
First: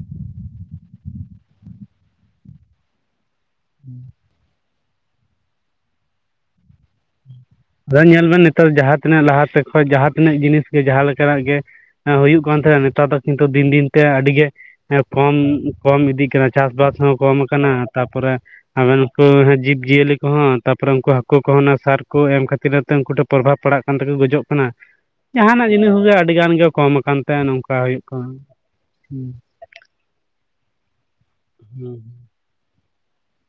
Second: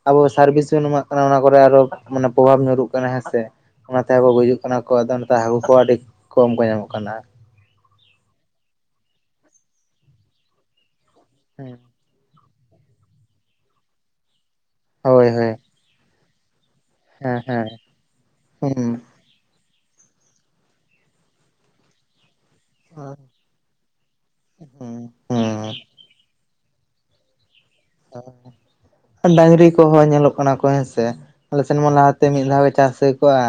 ᱟᱵᱚ ᱥᱟᱨᱵᱤᱥ ᱵᱚᱱ ᱮᱢᱟᱜ ᱠᱟᱱᱟ᱾ ᱚᱱᱟᱼᱼ ᱠᱚᱨᱮ ᱟᱨᱚ ᱢᱟᱱᱮ ᱯᱨᱚᱵᱷᱟᱵᱽ ᱧᱩᱨᱩᱜ ᱠᱟᱱᱟ ᱦᱮᱸ ᱥᱮ, ᱚᱱᱟᱛᱮ ᱟᱵᱚ ᱦᱚᱸᱵᱚ ᱜᱩᱡᱩᱜ ᱠᱟᱱᱟ᱾ ᱠᱚ ᱫᱚ ᱱᱮᱛᱟᱨ ᱦᱟᱠᱩ ᱠᱚ ᱟᱹᱰᱤ ᱠᱚᱢ ᱠᱚ ᱧᱟᱢᱚᱜ ᱠᱟᱱᱟ᱾ ᱟᱫᱚ ᱧᱮᱞ ᱵᱮᱱ ᱱᱤᱛᱟᱨ ᱡᱟᱦᱟᱸ ᱛᱤᱱᱟᱹᱜ ᱞᱟᱦᱟ ᱛᱮ ᱠᱷᱚᱡ ᱡᱟᱦᱟᱸ ᱛᱤᱱᱟᱹᱜ ᱡᱤᱱᱤᱥ ᱜᱮ ᱡᱟᱦᱟᱸ ᱞᱮᱠᱟ ᱱᱟᱜ ᱜᱮ ᱟᱸ ᱦᱩᱭᱩᱜ ᱠᱟᱱ ᱛᱟᱦᱮᱸᱱ ᱱᱤᱛᱟᱨ ᱫᱚ ᱠᱤᱱᱛᱩ ᱫᱤᱱ ᱫᱤᱱ ᱛᱮ ᱟᱹᱰᱤ ᱜᱮ ᱮᱸ ᱦᱳᱭ ᱠᱚᱢ ᱦᱳᱭ ᱠᱚᱢ ᱤᱫᱤᱜ ᱠᱟᱱᱟ, ᱪᱟᱥ ᱵᱟᱥ ᱦᱚᱸ ᱦᱮᱸ ᱠᱚᱢ ᱦᱮᱸ ᱟᱠᱟᱱᱟ᱾ ᱛᱟᱯᱚᱨᱮ ᱦᱩᱸ ᱟᱵᱮᱱ ᱠᱩ ᱦᱮᱸ ᱡᱤᱵᱽ ᱡᱤᱭᱟᱹᱞᱤ ᱠᱚᱦᱚᱸ ᱛᱟᱯᱚᱨᱮ ᱩᱱᱠᱩ ᱦᱟᱠᱩ ᱠᱚᱦᱚᱸ ᱱᱟᱜ ᱥᱟᱨ ᱠᱚ ᱮᱢ ᱠᱷᱟᱹᱛᱤᱨ ᱟᱛᱮᱱ ᱩᱱᱠᱩ ᱴᱷᱮᱱ ᱯᱨᱚᱵᱷᱟᱵᱽ ᱯᱟᱲᱟᱜ ᱟᱱ ᱛᱮᱠᱩ ᱜᱚᱡᱚᱜ ᱠᱟᱱᱟ, ᱦᱩᱸ ᱡᱟᱦᱟᱸ ᱱᱟᱜ ᱡᱤᱱᱤᱥ ᱜᱮ ᱟᱹᱰᱤ ᱜᱟᱱ ᱜᱮ ᱠᱚᱢ ᱟᱠᱟᱱ ᱛᱮ ᱱᱚᱝᱠᱟ ᱦᱩᱭᱩᱜ ᱠᱟᱱᱟ ᱦᱩᱸ [unintelligible] ᱰᱟᱝᱨᱤ ᱠᱚᱦᱚᱸ ᱧᱮᱞᱚᱜ ᱠᱟᱱᱟ ᱠᱚ ᱦᱮᱸ ᱥᱮ᱾ ᱟᱞᱮ ᱥᱮᱱ ᱢᱟ ᱦᱩᱸ ᱞᱟᱦᱟ ᱛᱮ ᱢᱤᱫ ᱫᱷᱟᱣ ᱜᱮ ᱪᱟᱥ ᱦᱩᱭ ᱠᱚᱜ-ᱟ,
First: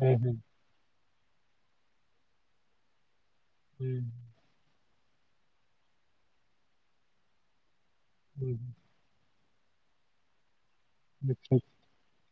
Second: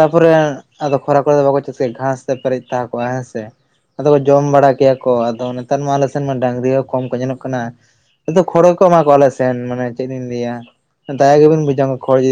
ᱦᱮᱸ ᱦᱮᱸ ᱟᱫᱚ ᱠᱷᱚᱨᱟ ᱠᱚᱨᱮ ᱫᱚ ᱵᱟᱠᱚ ᱪᱟᱥ ᱠᱮᱭᱟ, ᱜᱷᱟᱸᱥ ᱛᱮ ᱯᱮᱨᱮᱡ ᱛᱟᱦᱮᱸ ᱠᱚᱜ-ᱟ ᱦᱮᱸ ᱥᱮ᱾ ᱦᱮᱸ ᱟᱫᱚᱼᱼ ᱡᱚᱢ ᱵᱟᱲᱟ ᱠᱮᱭᱟ ᱠᱚ, ᱟᱫᱚ ᱱᱮᱛᱟᱨ ᱢᱟ ᱟᱞᱮ ᱥᱮᱱ ᱢᱟ ᱰᱟᱹᱝᱨᱤ ᱦᱚᱸ ᱠᱚᱢ ᱠᱚ ᱧᱮᱞᱚᱜ ᱠᱟᱱᱟ᱾ ᱟᱫᱚ ᱦᱮᱸ ᱠᱷᱚᱲ ᱜᱮ ᱠᱚ ᱮᱢᱟ ᱠᱚᱣᱟ ᱟᱞᱮ ᱥᱮᱱ, ᱢᱟᱱᱮ ᱪᱮᱜ ᱞᱤᱧ ᱞᱟᱹᱭᱟ ᱫᱟᱭᱟ ᱟᱪᱪᱷᱟ ᱜᱮᱵᱤᱱ ᱵᱩᱡᱷᱟᱹᱣᱟ᱾ ᱠᱷᱚᱲ ᱡᱤ